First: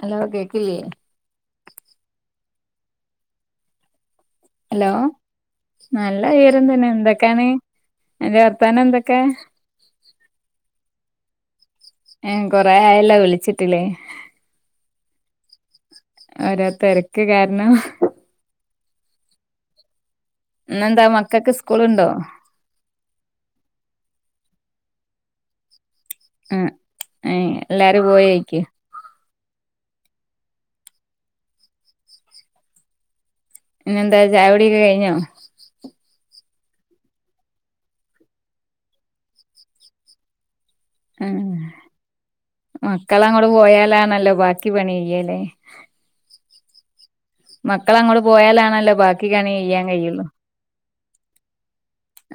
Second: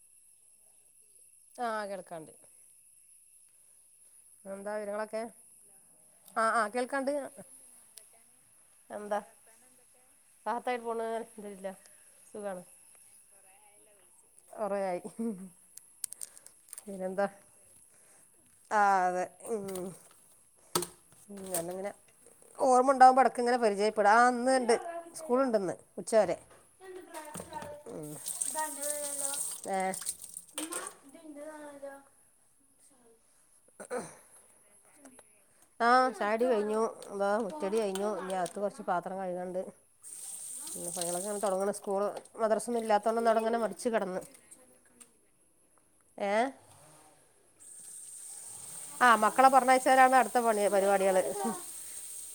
അല്ലാതെ കേക്കില്ലേ ആ കെടക്കാണ്ട് ഹലോ നല്ല ആഹ് ഉയരം ആഹ് തന്നെ കേൾക്കാണ്ട് എന്തൊക്കാണ്? അന്റെ വർത്താനം എന്തൊക്കെ? സാത്തായിട്ട് പോണ് ഇന്ത്ല്ല ഏ കൊറേ ആയല്ലോ വിളിച്ചിട്ടില്ലേ? കൊറേയായി ഒരോ തെരക്ക് കാരണം ആ അതേ ഇൻ - ഇന്നെന്താ മക്കൾക്ക് ഇങ്ങനെ സ്കൂളുണ്ടോ ഓർമ്മ ഉണ്ടാകുമ്പോ ഇടക്കിങ്ങനെ പരിചയപ്പെട ആ ഇന്ന്ണ്ട് സ്കൂൾണ്ട്ന്ന് ഉച്ചരെ ആ എല്ലാരും പോയേക്ക് എ പിന്നെന്താ ചായികുടിയൊക്കെ കഴിഞ്ഞോ ചയ് കുടി കഴിഞ്ഞു താ മുറ്റടി കഴിഞ്ഞു ഇഞ്ഞികത്ത് കുറച്ച് പാത്രം കഴുകാണ്ട് ആ പണികളൊക്കെ തുടങ്ങണം സ്കൂൾ മദ്രസൊന്നും ഇല്ലാത്തോണ്ട് മക്കളങ്ങോട്ട് അവിടങ്ങനെ മടിച്ചുകടന്ന് പോയാലാണല്ലോ ബാക്കി പണി ചെയ്യല്ലേ ഏ മക്കള അങ്ങട്ട പോയാലാണ് ആഹ് മക്കളെ പറഞ്ഞയഴച്ചവരാണ് അടുത്ത പണി പരിപാടികള്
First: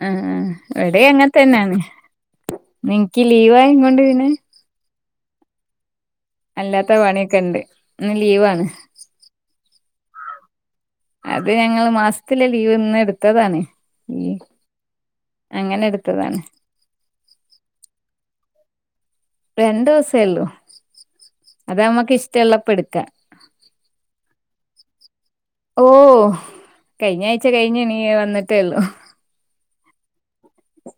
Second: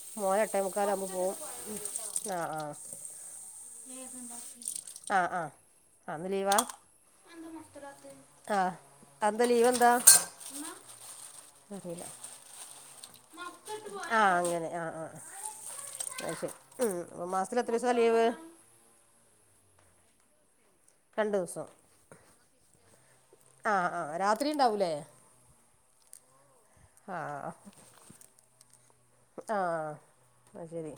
ആ മോനെ ഇവിടെ എട്ടേമക്കാലകുമ്പോ അങ്ങനെ പോകവും തന്നെയാണ് ആഹ് ആഹ നിനിക്ക് ലീവായ കൊണ്ട് പിന്നെ ആ് ആഹ അന്ന് ലീവാ അല്ലാത്ത പണിയൊക്കെ ഉണ്ട് ഇന്ന് ആ ലീവാണ് ആന്താ ലീവ് ന്ത അത് ഞങ്ങൾ മാസത്തില ലീവ് ഇന്ന് എടുത്തതാണ് ഈ അങ്ങനെ എടുത്തതാണ് പക്ഷെ ഉ മാസത്തിൽ എത്ര ദിവസാ ലീവ് രണ്ട ദിവസേള്ളൂ രണ്ട് ദിവസം അത് നമ്മക്ക് ഇഷ്ടമുള്ളപ്പെടുക്ക ഇത്ര ഉണ്ടാവൂലേ ഓ ആ കഴിഞ്ഞ ആഴ്ച കഴിഞ്ഞണീ വന്നിട്ടേള്ളു അഹ ശരി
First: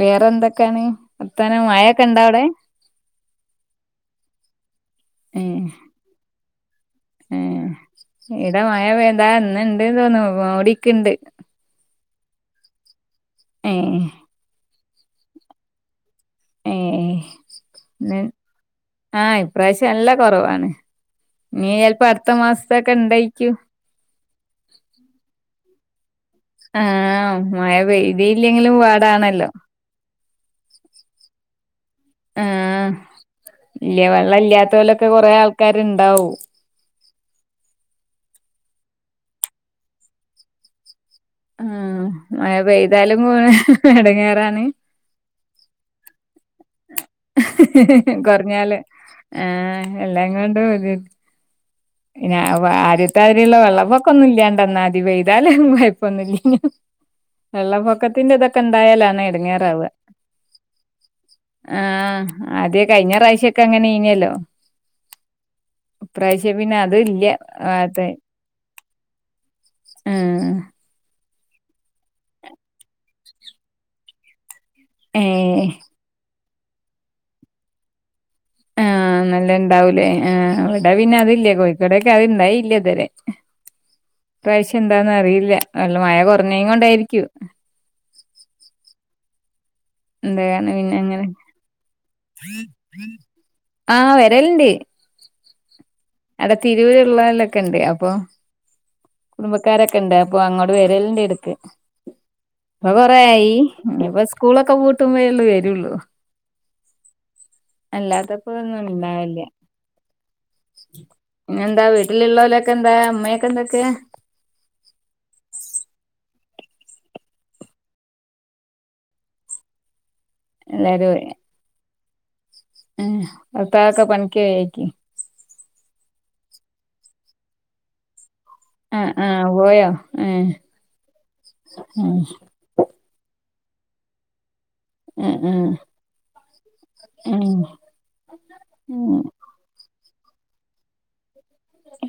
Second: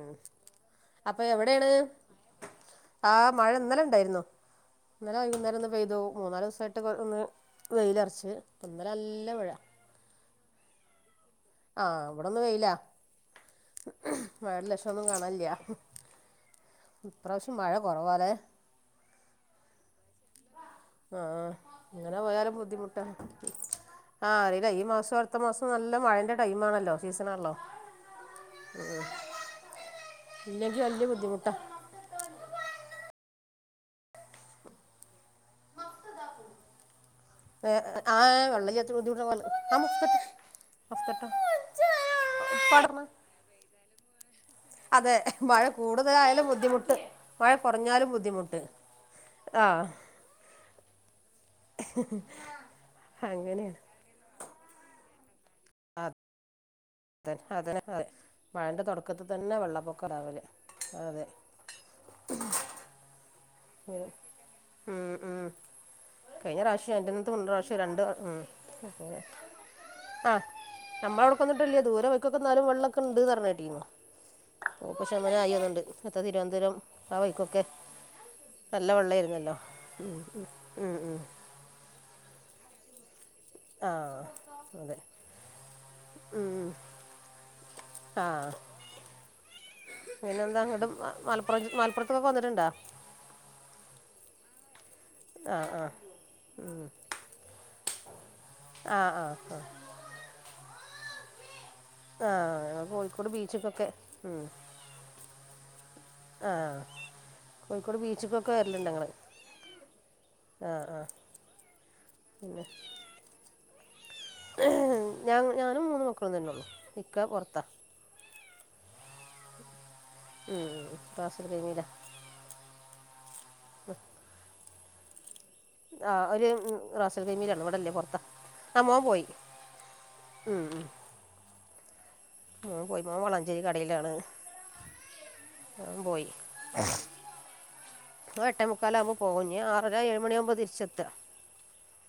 വേറെ എന്തൊക്കെയാണ് അപ്പോൾ വർത്താനം എവിടെയാണ് മഴൊക്കെ ഇണ്ടാ അവിടെ ആ മഴ ഇന്നലെ ഉണ്ടായിരുന്നു ഇന്നലെ ഏ വൈകുന്നേരം ഒന്ന് പെയ്തു മൂന്നാല് ദിവസമായിട്ട് ഒന്ന് ഏ വെയിലറച്ച് ഇന്നലല്ല എന്ന ഇണ്ട്ന്ന് തോന്നു മൂരിക്ക്ണ്ട് ആഹ് ഇവിടെന്ന് വെയില ഏ വേറെ ലഷോന്നും കാണില്ല ഏ ആഹ ഇപ്രാവശ്യം നല്ല കുറവാണ് ആഹ ഇനി ചെലപ്പോ ഇങ്ങനെ അടുത്ത പോയാല മാസത്തൊക്കെ ബുദ്ധിമുട്ടാ ഇണ്ടായിക്കും ആഹ് അറിയില്ല ഈ മാസം അടുത്ത മാസം നല്ല മഴേൻ്റെ ടൈമാണല്ലോ ആഹ സീസണാണല്ലോ മഴ പെയ്തിയില്ലെങ്കിലും പാടാണല്ലോ ഇല്ലെങ്കിൽ വലിയ ബുദ്ധിമുട്ടാ ആഹ ഇല്ല വെള്ളം ഇല്ലാത്തോലൊക്കെ കൊറെ ആൾക്കാാര് ഇണ്ടാവും [unintelligible] ആ മഴ പടർന്ന് പെയ്താലും പോണ് എടങ്ങേറാണ് അതെ മഴ കൂടുതലായാലും ബുദ്ധിമുട്ട് മഴ കുറഞ്ഞാലും ബുദ്ധിമുട്ട് കുറഞ്ഞാല് ആ ആഹ് എല്ലാം കൊണ്ടും ഒരിത് പിന്ന ആദ്ധ്യത്തെതിരിള്ള അങ്ങനെയാണ് വെള്ളപ്പൊക്കെന്നും ല്ല്യാണ്ട്ന്നാതി വൈ താലും കൊയപ്പൊന്നില്ല അതെ അതെ അതെ മഴന്റെ തുടക്കത്തിതന്നെ വെള്ളപ്പൊക്കം ഇടാവല് ആഹ ആദ്യ കഴിഞ്ഞ പ്രാവശ്യം. അങ്ങനെനല്ലോ ഉം, ഉം. ഈ പ്രാവശ്യം കഴിഞ്ഞ പ്രാവശ്യം എൻ്റെ അന്നത്തെ മുന്നേ പ്രാവശ്യം രണ്ട് ഉം. അങ്ങനെ. ആഹ് അമ്മളോടടെന്നിട്ടല്ലേ ദൂരെ വെക്കുന്നാലും വെള്ളമൊക്കെ ണ്ട് പറഞ്ഞെട്ടീരുന്നു ഓപ്പ ഏഹ് ശമനമായിന്നണ്ട് ഇത്തെ തിരുവനന്തപുരം ആ വഴിക്കൊക്കെ വൈക്കൊക്കെ നല്ല ആഹ നല്ല വെള്ളമായിരുന്നല്ലോ ഇണ്ടാവൂലേ ആ അവിടെ ഉം, പിന്നെ ഉം. അതില്ലേ കോഴിക്കോടൊക്കെ അത്ണ്ടായില്ല ഇത്വരെ ആ ഇപ്രാവശ്യം അതെ എന്താന്നറിയില്ല നല്ല മഴ കുറഞ്ഞെകൊണ്ടായിരിക്കും ആഹ എന്താാണ് പിന്നെ അങ്ങനെ മലപ്പുറം ജി- മലപ്പുറത്തൊക്കെ വന്നിട്ടുണ്ടോ ആഹ വരൽണ്ട് ആഹ ആഹ് അടെ തിരൂരുള്ളോലൊക്കെണ്ട് അപ്പൊ ആ ആ ആ കുടുംബക്കാരൊക്കെണ്ട് അപ്പൊ അങ്ങോട്ട് വരൽ ണ്ട് എടക്ക് ആ ഞങ്ങൾ ഇപ്പൊ കൊറെ കോഴിക്കോട് ആയി ബീച്ചിക്കൊക്കെ ഇനിപ്പോ ഉം. സ്കൂളൊക്കെ പൂട്ടുമ്പോള്ളൂ വേര് ആ കോഴിക്കോട് അല്ലാത്തപ്പോ ബീച്ചിക്കൊക്കെ ഒന്നും വരലുണ്ട് ഞങ്ങൾ ഉണ്ടാവില്ല ആ ആ ഇങ്ങെന്താ വീട്ടിലുള്ളവലൊക്കെ എന്താ അമ്മയൊക്കെ എന്തൊക്കെ ഞ ഞാനും മൂന്ന് മക്ക പിക്കപ്പ വർത്ത ഉം ദസ രപമില ഉ അ താക്ക പനക്ക ആക്കി ആഹ ഒരു റോസൻ കമീയിലാണ് ഇവിടല്ലേ പൊറത്ത ആ ആഹ പോയോ ആ ആ പോയി്മ വളാഞ്ചേരി കടയിലാണ് ഉ ഉ മോൻ പോയി ഉ എട്ടേ മുക്കാല ആകുമ്പോ പോകഞ്ഞ ആറ ഏഴുമണിയാകുമ്പോ തിരിച്ചെത്ര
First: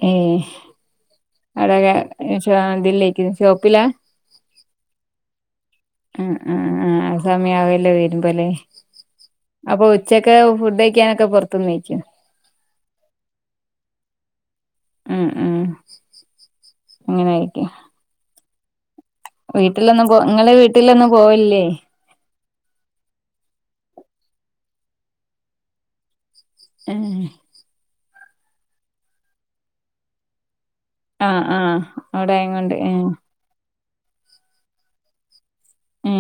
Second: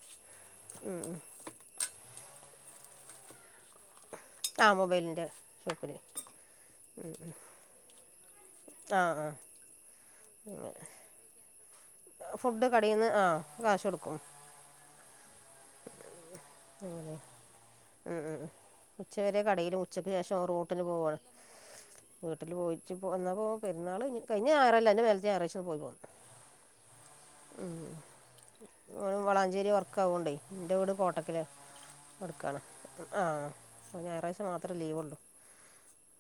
ഏ അവിടക്കെ ഇതിലേക്ക് ഷോപ്പിലാ ആ മൊബൈലിന്റെ ആ ആ ആ സമയവല്ലേ വരുുംമ്പോലെ ആഹ് ആഹ ഉച്ചക്കെ ഫുഡ് കഴിക്കാനൊക്കെ പുറത്തുന്നയി ഫുഡ് കടയിൽന്ന് ആ കാശ കൊടുക്കും ഉ അങ്ങനൊയിരിക്ക ഉച്ച വരെ കടൽ ഉച്ചക്ക് ശേഷം നിങ്ങളെ റോട്ടിന് വീട്ടിലൊന്നും പോവയാണ് പോവലില്ലേ വീട്ടിൽ പോയിട്ട വന്നാപ്പോൾ പെുന്നാൾ കഴഞ്ഞ് കഴിഞ്ഞ ഞാഴറല്ല അതിന്റെ [unintelligible] ഞറാഴ്ച്ച പോവല് ഏ വളാഞ്ചേരി വർക്ക് ആവോണ്ടേ ആഹ് ആഹ് അവിടൊയ കൊണ്ട് ഏ ആ ഞായറാഴ്ച മാത്രമേ ലീവ്ള്ളൂ ഏ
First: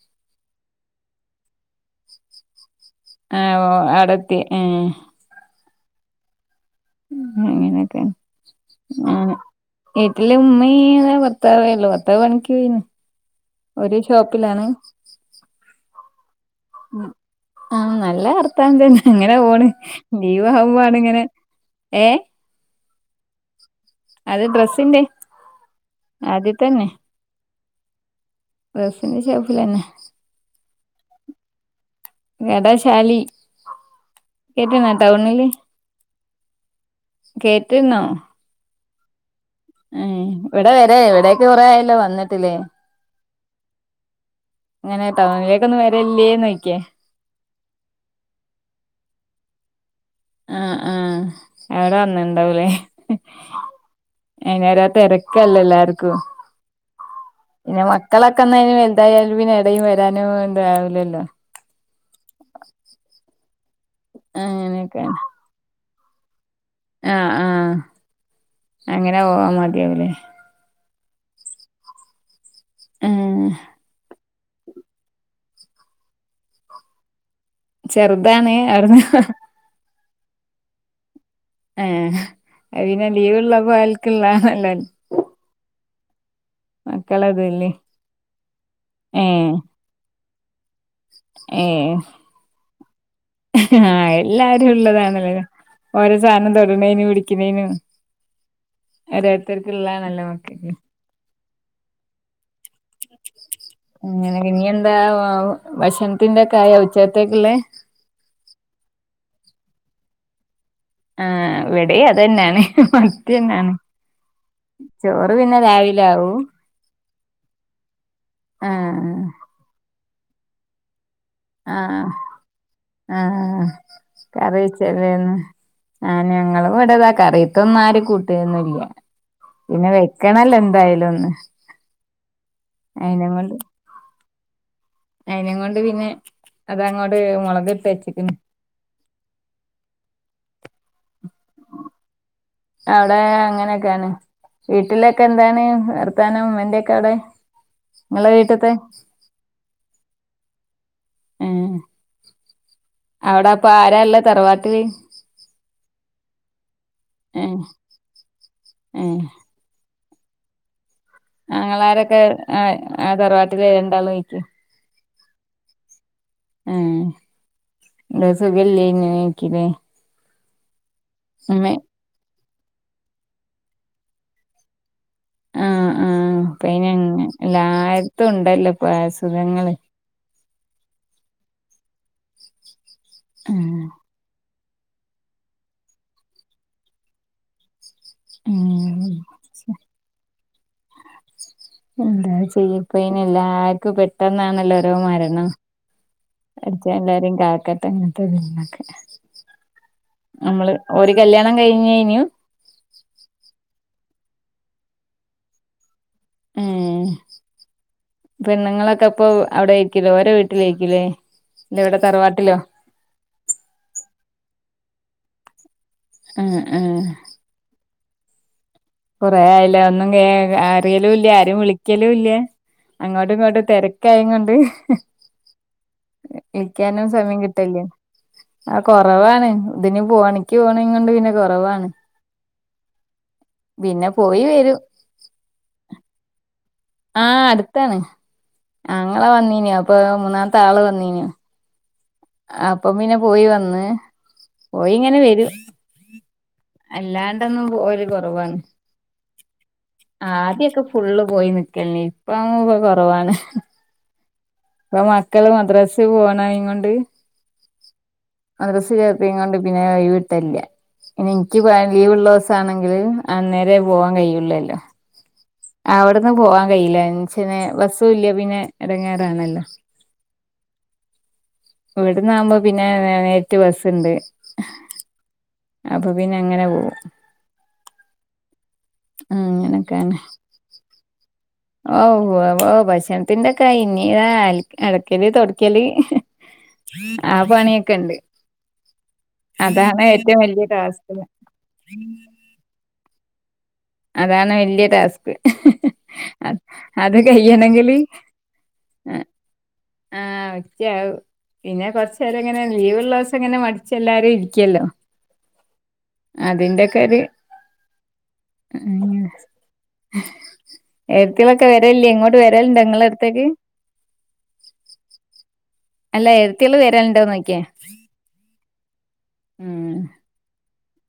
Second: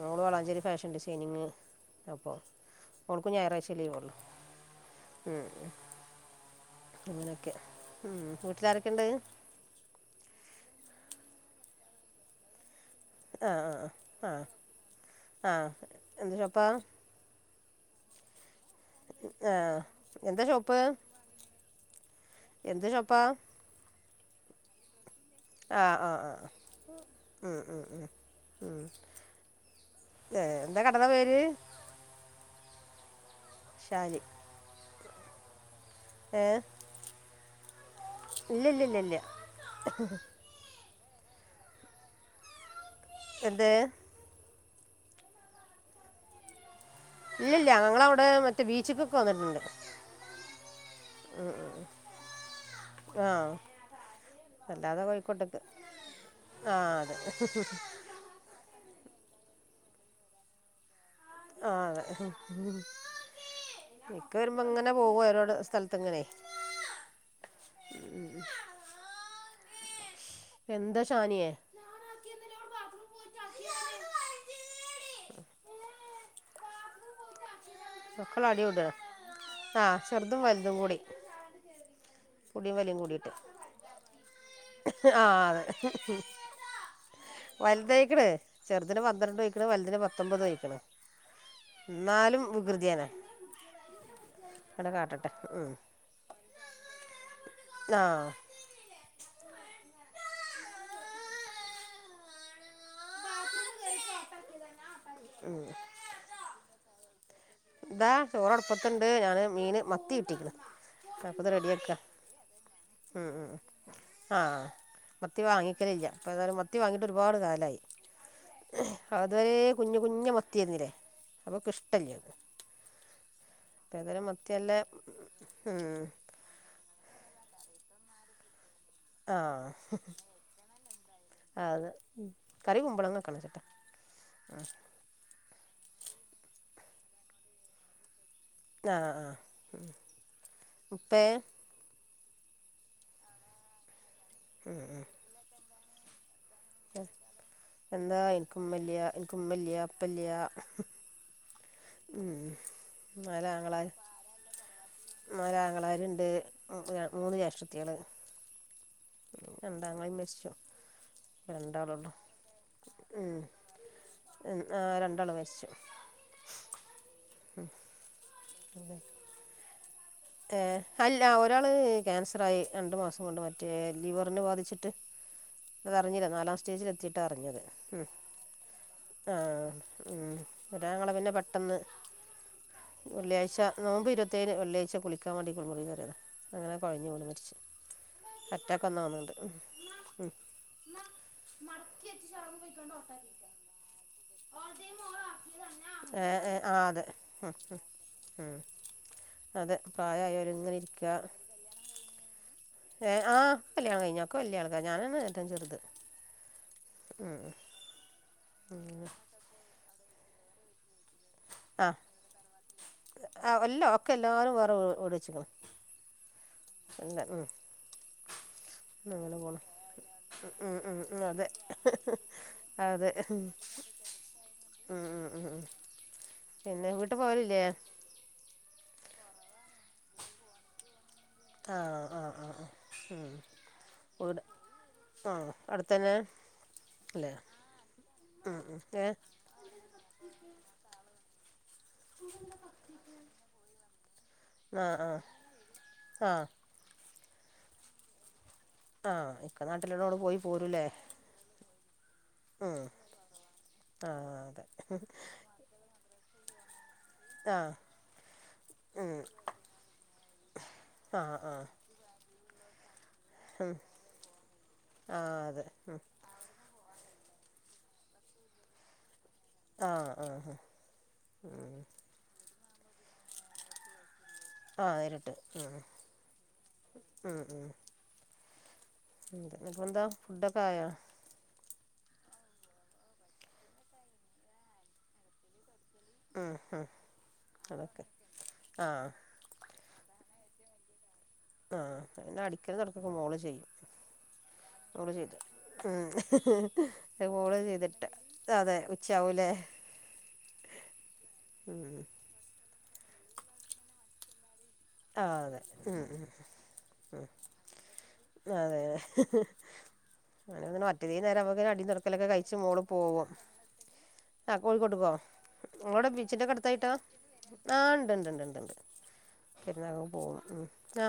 നോള് വളാഞ്ചരി ഫാഷൻ ഡിസൈനിങ് അപ്പോൾ ഓൾക്കും ആ ഓ ഞായറാഴ്ച ലീവുള്ളൂ അടത്തി ഉം അങ്ങനെയൊക്കെ ഉം, വീട്ടിലാരൊക്കെ ഉണ്ട് വ വീട്ടില് ഉമ്മ ഭർത്തേവേള്ളൂ ഭർത്താവ് പണിക്കോയിണ് ആഹ ആഹ ആഹ ആഹ എന് ചോപ്പ ആഹ നല്ല അർഥം ത അങ്ങനെ ആ പോണ് ലീവ എന്താ ഷോപ്പ് ആവുമ്പാണ് ഇങ്ങനെ ഏ പ്പ അത ഡ്രസ്സിന്റെറെ ആ ആ അ ഡ്രസ്സിന്റെ ഷോപ്പിലന്നെ ഏ, എന്താ കടന്റെ പേര് ഏടാശാലി ശാലി ടൗണില് ഏ കേട്ടണോ ഇല്ലല്ല ഇല്ലല്ല അതെ എവിടെക്കെ കുറേ ആയല്ലോ വന്നിട്ടില്ലേ അതെ അങ്ങനെ ടൗണിലേക്ക ഒന്നും വരല്ലേന്ന് ചോദിക്കാ ഇല്ലല്ല ഞവിടെ മറ്റേ ബീച്ച്ക്കൊക്കെ വന്നിട്ടുണ്ട് ആ ആഹ എവിടെ വന്നണ്ടാവലേ ആ അല്ലാതെ കോഴിക്കോട്ടേക്ക് അയ്നോരോത്തരക്കല്ലേ എല്ലാർക്കും ആ അതെ പിന്നെ മക്കളൊക്കെ ഒന്ന അതിന് വലുതായാലും പിന്നെ ഇടയും വരാനും ഉണ്ടാവില്ലല്ലോ ആഹ ഇക്ക വരുമ്പോ ഇങ്ങനെ പോകോ രോട് സ്ഥലത്ത്ങ്ങനെ ആഹ ആഹ അങ്ങനെ പോവാ മതിയാവലേ എന്താ ഷാനിയെ ആഹ മക്കൾ ചെറുതാണ് അടി കൂട അവിടുന്ന് ആ ചെറുതും വലുതും കൂടി പൊടിയും ആ വലിയും പിന്നെ കൂടിയിട്ട് ലീവ്ള്ളപ്പോ ആൽക്കുള്ളാണല്ലോല്ലേ. വലുത് ആയിക്കണ്. ചെറുതിന് ഏ പന്ത്രണ്ട് ആയിക്കണ് വലുതിന് പത്തൊമ്പത് ആയിക്കണ്. ഏ നാലും വികൃതിയാണ് ആ എല്ലാരും അവിടെ കാട്ടട്ടെ ഉള്ളതാണല്ലേലേ ഉം ഓരോ സാധനം തൊടണേനും പിടിക്കണേനും ആ ഓരോരുത്തര് ക്കുള്ളാതനല്ല ഴക്ക് അങ്ങനെ ഒക്കെയാണ് ഇനിയെന്താ ഭക്ഷണത്തിന്റെ ഒക്കെ ആയ ഉച്ച എന്താ ചോറടുപ്പത്തണ്ട് ഞാന് മീൻ മത്തി കിട്ടിക്കണ് ആ അപ്പോൾ ഇത് റെഡിയാക്കുക ഇവിടേം അത് തന്നെയാണ് മത്തി തന്നാണ്. ആ മത്തി വാങ്ങിക്കലില്ല അപ്പ ആവും എന്തായാലും മത്തി വാങ്ങിയിട്ട് ഒരുപാട് കാലായി. ആ അതുവരെ കുഞ്ഞ് കുഞ്ഞ് മത്തിയായിരുന്നില്ലേ അവക്ക് ആ ഇഷ്ടല്ല ഇത്. ആ കറി നല്ല വെച്ചല്ലേർന്നു. ഉം, ഞങ്ങള് ഇവിടെ ത കറിയത്തൊന്നാരും കൂട്ടിയൊന്നൂല്ല. ആ പിന്നെ വെക്കണല്ലോ എന്തായാലും ഒന്ന് ഉം കറി കുമ്പളങ്ങ വക്കണം ഉച്ചക്ക് അയിനകൊണ്ട് പിന്നെ അതങ്ങോട് മുളക് ഇട്ട് വച്ചേക്കുന്നു. ആ ആ ഉപ്പേ അവിടെ അങ്ങനെയൊക്കെയാണ്. വീട്ടിലൊക്കെ എന്താണ് വർത്താനം ഉമ്മേ എന്താ എനക്ക് ഉമ്മ ഇല്ല്യാ എനക്ക് ഉമ്മ ഇല്ല്യാ ഉപ്പ ഇല്ല്യാ. ഏഹ് ഉം അവിടെ അപ്പൊ ആരൊള്ളേ തറവാട്ടില് ഉമ്മാരുടെ ആങ്ങളാരുണ്ട് മൂ മൂന്ന് ഏഹ് ജ്യേഷ്ഠത്തികള് ഏഹ് രണ്ടാങ്ങളേം മരിച്ചു. രണ്ടാളൊള്ളു ആങ്ങളാരൊക്കെ ആ ആ ഉം തറവാട്ടില് രണ്ടാളും നിക്ക് ആ രണ്ടാള് മരിച്ചു. ആ സുഖോല്യ ഇങ്ങനെ ഇരിക്കണ്. ഏ അല്ല ഒരാള് ക്യാൻസറായി രണ്ടു മാസം കൊണ്ട് മറ്റേ ലിവറിനു ബാധിച്ചിട്ട്. ആഹ് അതറിഞ്ഞില്ല ആഹ് നാലാം സ്റ്റേജിൽ എത്തിയിട്ടാ അറിഞ്ഞത് ഉം വായ സുഖങ്ങള് ഒരാങ്ങള പിന്നെ പെട്ടെന്ന് വെള്ളിയാഴ്ച ആഹ് നോമ്പ് ഇരുപത്തേഴിന് വെള്ളിയാഴ്ച കുളി ക്കാൻ വേണ്ടി കുളിമുറീ കേറിയതാ അങ്ങനെ കുഴഞ്ഞ് വീണ് മരിച്ചു. ഉം അറ്റാക്ക് വന്ന തോന്നണ്ട് ഉ മ്മട് എന്താ ചെയ്യേപ്പ അയ്നി എല്ലാർക്കും പെട്ടെന്നാണല്ലോ ഒരോ മരണം. ഏ ഏ ആ അതെ എല്ലാരെയും ഉം ഉം കാക്കട്ടെ ഉം ഇങ്ങനത്തൊക്കെ അതെ നമ്മള് പ്രായമായവരിങ്ങനെ ഒരു ഇരിക്കുക കല്യാണം കഴിഞ്ഞേനു ഏ ആ കല്യാണം കഴിഞ്ഞു ഒക്ക വല്യാൾക്ക ഞാനാണ് ഏറ്റേം ചെറുത്. ഏ ഉം പെണ്ണുങ്ങളൊക്കെ ഇപ്പോ അവിടെയായിരിക്കൂലേ ഓരോ വീട്ടിലായിരിക്കൂലേ. ഇല്ല അ ഇവിടെ തറവാട്ടിലോ അ എല്ല ഒക്കെ എല്ലാരും വേറെ വീട് വച്ചേക്കണ് ഏ ഏ അങ്ങനെ കൊറെ പോണ് ആയില്ലെ ഒന്നും കേ ഉം ഉം ഉം അറിയലുംല്ല അതെ ആരും വിളിക്കലും ഇല്ല അതെ അങ്ങോട്ടും ഉം ഇങ്ങോട്ടും തേ തെരക്കായും കൊണ്ട് ഉം ഉം ഉം ഉം പിന്നെ വിളിക്കാനും വീട്ട് സമയം പോവലില്ലേ കിട്ടില്ല. ആ കൊറവാണ് ഇതിന് പോ പണിക്ക് പോണേ കൊണ്ട് പിന്നെ ആ കൊറവാണ് ആ ആ ആ ഉം പിന്നെ ഒരു പോയി വരും ആ അടുത്ത തന്നെ ആഹ് അടുത്താണ് ഉം ഏ ആങ്ങ വന്നീനോ അപ്പൊ മൂന്നാമത്തെ ആള് വന്നീനോ അപ്പീനെ പോയി വന്ന് പോയി ആഹ് ഇങ്ങനെ വരും ആ ആഹ് അല്ലാണ്ടൊന്നും ഒരു കുറവാണ് ആ ഇക്ക നാട്ടിലുള്ളോണ്ട് ആ പോയി ആദ്യൊക്കെ പോരൂല്ലേ ഫുള്ള് പോയി നിക്കല്ലേ ഇപ്പ്പ കുറവാണ് ആഹ് ഇപ്പ മക്കള് മദ്രാസൽ പോണ കൊണ്ട് ആഹ മദ്രസ്സ ചേർത്തിയോണ്ട് പിന്നെ ഒഴിവ് കിട്ടാലില്ല ആ പിന്നെ ആ എനിക്ക്യാൻ ലീവ്ള്ള ആണെങ്കിൽ അന്നേര പോവാൻ കഴുള്ളല്ലോ ആ അതെ ഉം അവിടുന്ന് പോവാൻ കഴിയില്ല ബസ്സും ഇല്ല പിന്നെ ഇടങ്ങാ ആ ആ ഹ ഇവിടന്നാകുമ്പോ പിന്നെ നേരിട്ട് ബസ്സുണ്ട് ആ നേരിട്ട് ഉ അപ്പൊ പിന്നെ അങ്ങനെ പോവും ഉ ഉ ഇപ്പ എന്താ അങ്ങനൊക്കാണ് ഫുഡൊക്കെ ആയൊ ഓ ഓ ഭക്ഷണത്തിന്റെ കൈഞ്ഞ ഇത അടക്കല് തുൊടക്കല് ഉം ഉം ആ പണിയൊക്കെ അതൊക്കെ ഉണ്ട് ആ അതാണ് ഏറ്റവും വലിയ ഡാസ്ക് ആഹ അെ അടിക്കൽ തുൊടക്കൊക്കെ മോള് ചെയ്യും അതാണ് വലിയ മോള് ടാസ്ക് ചെയ്തു അത് അത് മോള് കഴിയണെങ്കില് ചെയ്തിട്ട് അതെ ഉച്ച ആവൂലെ ആഹ വത്യാ പിന്നെ കൊറച്ച നേരം എങ്ങനെ ലീവ് ഉള്ള ദിവസം എങ്ങനെ മടിച്ച് എല്ലാരും ല്ലോ ആ അതെ ഉം ഉം അതിന്റെക്കാര് അതെതെ അങ്ങനെ മറ്റത നേരം അവ എഴത്തികളൊക്കെ അടി തുട വരലില്ലേ ക്കലൊക്കെ ഇങ്ങോട്ട് കഴിച്ചച്ച് വരലുണ്ടോ മോള് നിങ്ങളെ പോകും അടുത്തേക്ക് ആ കോഴിക്കോട്ടക്കോ അങ്ങോടെ അല്ല ബീച്ചിൻ്റെ എഴത്തികള് കടുത്തായിട്ടാ വരലുണ്ടോന്ന് ചോദിക്കാ ആ ഉണ്ട് ഉണ്ട് ഉണ്ട് ഉണ്ട് ഉണ്ട് ഉം കെരുന്നാഗം പോകും ആ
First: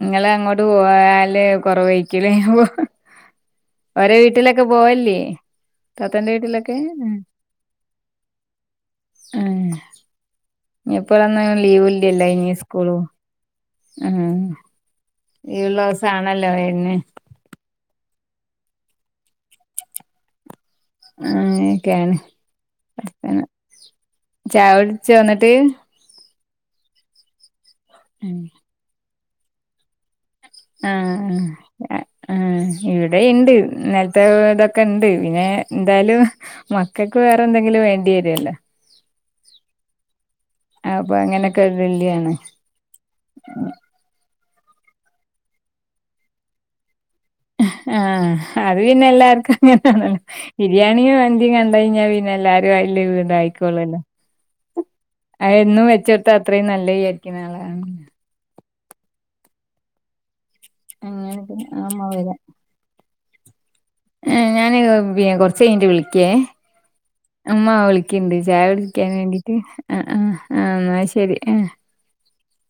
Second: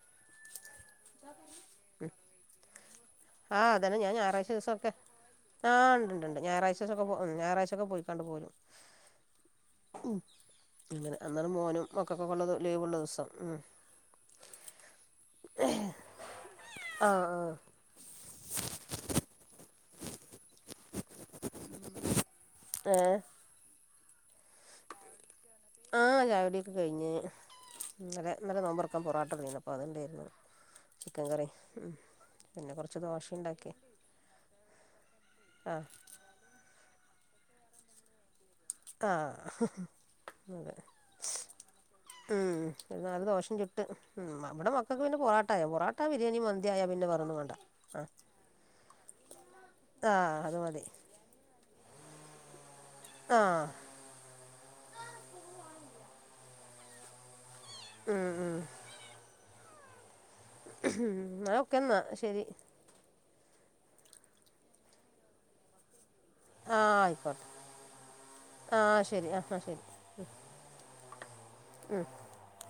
നിങ്ങള് അങ്ങോട്ട് പോല് കൊറവഴക്കല പോ ഒരേ വീട്ടിലൊക്കെ പോവല്ലേ ആഹ് ഉണ്ടണ്ട് ഞായറാഴ്ചച്ചൊക്കെ ഞായറാഴ്ചൊക്കെ പോയിക്കാണ്ട് പോരും ഉം. ഇനി ഇങ്ങനെ അാണ് ഇപ്പളൊന്നും മോനും ലീവ് ഇല്ലല്ലോ മക്കൊക്കെള്ള ഇനി ലീവുള്ള സ്കൂളും ദിവസം ഉ ഉം ഈഒഴിവുള്ള ആണല്ലോ വെരൽ ആ ആ അ ഒക്കെയാണ് ഏ പന ചായടിച്ചോ ന്നിട്ട് ആഹ ചായടിയൊക്കെ കഴിഞ്ഞ് നല്ല ഇന്നലെ നോമ്പറക്കാൻ പൊറോട്ട കൊണ്ടുന്നിനി അപ്പൊ അത്ണ്ടായിരുന്നു ആ ആ പിന്നെ കുറച്ച് ദോശ ഇവിടെുണ്ട് ഉണ്ടാക്കി നിലത്തെ ഇതൊക്കെ ഉണ്ട് പിന്നെ ആ എന്തായാലും മക്കൾക്ക് വേറെ എന്തെങ്കിലും വേണ്ടി വരുല്ലോ ആ അതെ അപ്പൊ അങ്ങനൊക്കെ വല്യാണ് ഉം ഒരു നാല് ദോഷം ചിട്ട് ഉ നമ്മടെ മക്കൾക്ക് പിന്ന പൊറോട്ട പൊറാട്ട ബിരിയാിയി മന്തിയയാ പിന്നെ വേറൊന്നും വേണ്ട ആ ആഹ് അത് പിന്നെ എല്ലാർക്കും അങ്ങനെന്നോ ആ അത് മതി ബിരിയാണിയും മന്തിയും കണ്ട കഴിഞ്ഞാ പിന്നെ എല്ലാരും അതില്ലേ ഇണ്ട ആ ആയിക്കോള്ളല്ലെ അ എന്നും വെച്ചെടുത്താ അത്രയും നല്ല ആയിരിക്കും നാളെ ഉ ഉ ഉ പി ഓക്കെ എന്നാ അമ്മ പോരാ ശരി ആഏ ഞാാന് പി കൊറച്ച കഴിഞ്ഞട്ട വിളിക്കേ ആ ആയിക്കോട്ടെ അ്മ്മ വിളിക്കണ്ട് ചായ ആ വിളിക്കാൻ ശരി ആ വേണ്ടീട്ട് ശരി ആ ആ ഉം